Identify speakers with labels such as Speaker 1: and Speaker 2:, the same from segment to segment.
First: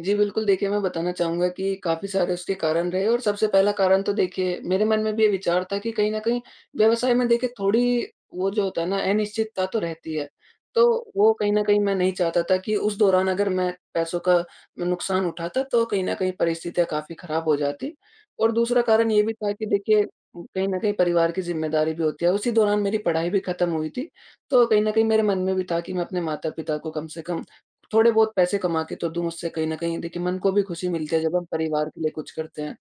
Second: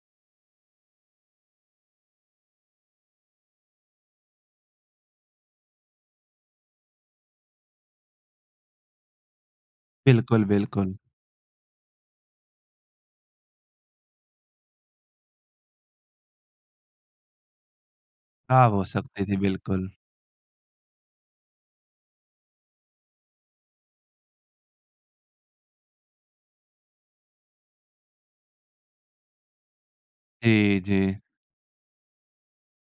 Speaker 1: जी, बिल्कुल देखिए मैं बताना चाहूँगा कि काफ़ी सारे उसके कारण रहे और सबसे पहला कारण तो देखिए, मेरे मन में भी ये विचार था कि कहीं न कहीं व्यवसाय में देखिए थोड़ी वो जो होता है ना, अनिश्चितता तो रहती है
Speaker 2: बिल्कुल,
Speaker 1: तो
Speaker 2: बिल्कुल।
Speaker 1: वो कहीं न कहीं मैं नहीं चाहता था कि उस दौरान अगर मैं पैसों का नुकसान उठाता तो कहीं न कहीं परिस्थितियाँ काफ़ी ख़राब हो जातीं। और
Speaker 2: ख़राब हो
Speaker 1: दूसरा कारण ये
Speaker 2: सकती
Speaker 1: भी
Speaker 2: थी,
Speaker 1: था कि
Speaker 2: बिल्कुल।
Speaker 1: देखिए, कहीं न कहीं परिवार की ज़िम्मेदारी भी होती है, उसी दौरान मेरी पढ़ाई भी ख़त्म हुई थी तो कहीं न कहीं मेरे मन में भी था कि मैं अपने माता-पिता को कम से कम थोड़े-बहुत पैसे कमा के तो दूँ, उससे कहीं न कहीं देखिए मन को भी
Speaker 2: जी,
Speaker 1: ख़ुशी
Speaker 2: जी।
Speaker 1: मिलती है, जब हम परिवार के लिए कुछ करते हैं।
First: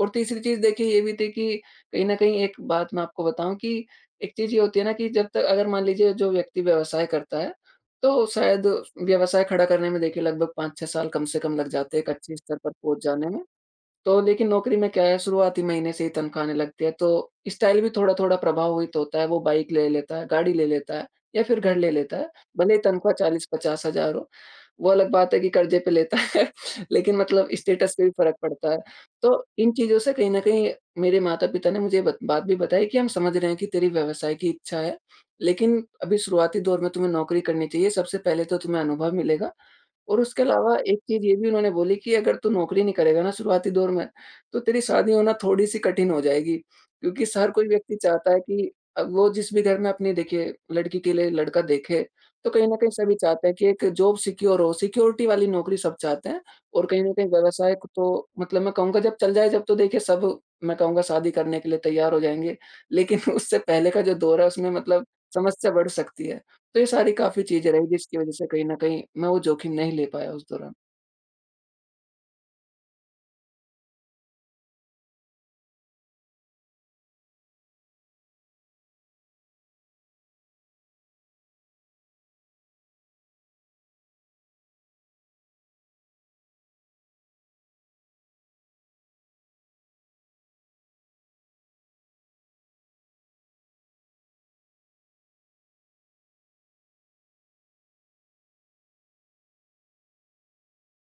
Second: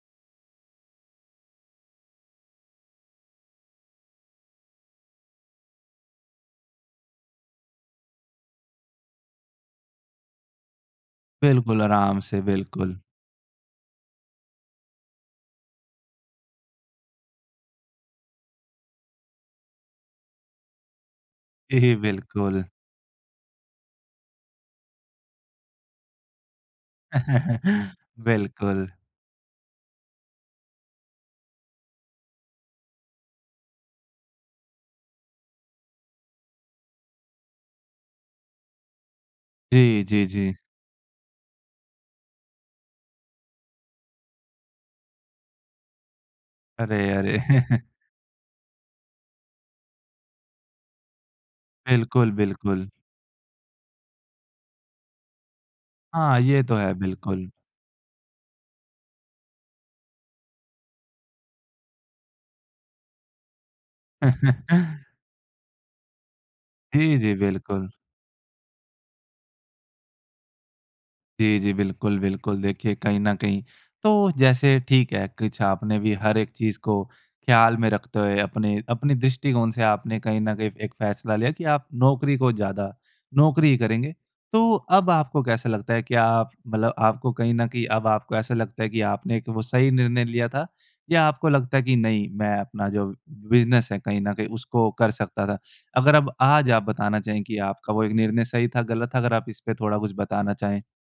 Speaker 1: और तीसरी चीज़ देखिए ये भी थी कि कहीं न कहीं एक बात मैं आपको बताऊँ कि एक चीज़ ये होती है ना कि जब तक अगर मान लीजिए जो व्यक्ति व्यवसाय करता है, तो शायद व्यवसाय खड़ा करने में देखिए लगभग 5-6 साल कम से कम लग
Speaker 2: बिल्कुल
Speaker 1: जाते हैं एक
Speaker 2: आराम
Speaker 1: अच्छे
Speaker 2: से,
Speaker 1: स्तर पर
Speaker 2: बिल्कुल।
Speaker 1: पहुँच जाने में। तो लेकिन नौकरी में क्या है शुरुआती महीने से ही तनख़्वाह आने लगती है तो स्टाइल भी थोड़ा-थोड़ा प्रभावित होता है, वो बाइक ले लेता है, गाड़ी ले लेता है या फिर घर ले
Speaker 2: जी,
Speaker 1: लेता है।
Speaker 2: बिल्कुल।
Speaker 1: भले ही तनख़्वाह 40-50,000 हो। वो अलग बात है कि कर्ज़े पे लेता है, लेकिन मतलब स्टेटस पे भी फ़र्क पड़ता है।
Speaker 2: बिल्कुल।
Speaker 1: तो इन चीज़ों से कहीं न कहीं मेरे माता-पिता ने मुझे ये बत बात भी बताई कि, "हम समझ रहे हैं कि तेरी व्यवसाय की इच्छा है, लेकिन अभी शुरुआती दौर में तुम्हें नौकरी करनी चाहिए सबसे पहले तो तुम्हें अनुभव मिलेगा।"
Speaker 2: जी,
Speaker 1: और
Speaker 2: जी,
Speaker 1: उसके
Speaker 2: जी।
Speaker 1: अलावा एक चीज़ ये भी उन्होंने बोली कि, "अगर तू नौकरी नहीं करेगा ना शुरुआती दौर में, तो तेरी शादी होना थोड़ी सी कठिन हो जाएगी।"
Speaker 2: अरे,
Speaker 1: क्योंकि
Speaker 2: अरे!
Speaker 1: स हर कोई व्यक्ति चाहता है कि अ, वो जिस भी घर में अपनी देखिए लड़की के लिए लड़का देखे
Speaker 2: बिल्कुल,
Speaker 1: तो कहीं न
Speaker 2: बिल्कुल।
Speaker 1: कहीं सभी चाहते हैं कि एक जॉब सिक्योर हो, सिक्योरिटी वाली नौकरी सब चाहते
Speaker 2: हाँ,
Speaker 1: हैं
Speaker 2: ये तो
Speaker 1: और
Speaker 2: है,
Speaker 1: कहीं न कहीं
Speaker 2: बिल्कुल।
Speaker 1: व्यवसाय क तो मतलब मैं कहूँगा जब चल जाए तब तो देखिए, सब मैं कहूँगा शादी करने के लिए तैयार हो जाएँगे, लेकिन उससे पहले का जो दौर है उसमें मतलब समस्या बढ़ सकती है। तो ये सारी
Speaker 2: जी, जी,
Speaker 1: काफ़ी चीज़ें रहीं
Speaker 2: बिल्कुल।
Speaker 1: जिसकी वज़ह से कहीं न कहीं मैं वो जोखिम नहीं ले पाया उस दौरान।
Speaker 2: जी, जी, बिल्कुल, बिल्कुल देखिए कहीं न कहीं तो जैसे ठीक है, कुछ आपने भी हर एक चीज़ को ख़्याल में रखते हुए अपने-अपने दृष्टिकोण से आपने कहीं न कहीं एक फ़ैसला लिया कि आप नौकरी को ज़्यादा नौकरी ही करेंगे। तो अब आपको कैसा लगता है कि आप मतलब आपको कहीं न कहीं अब आपको ऐसा लगता है कि आपने वो सही निर्णय लिया था या आपको लगता है कि नहीं मैं अपना जो बिज़नेस है, कहीं न कहीं उसको कर सकता था। अगर अब आज आप बताना चाहें कि आपका वो एक निर्णय सही था, गलत था अगर आप इसपे थोड़ा कुछ बताना चाहें?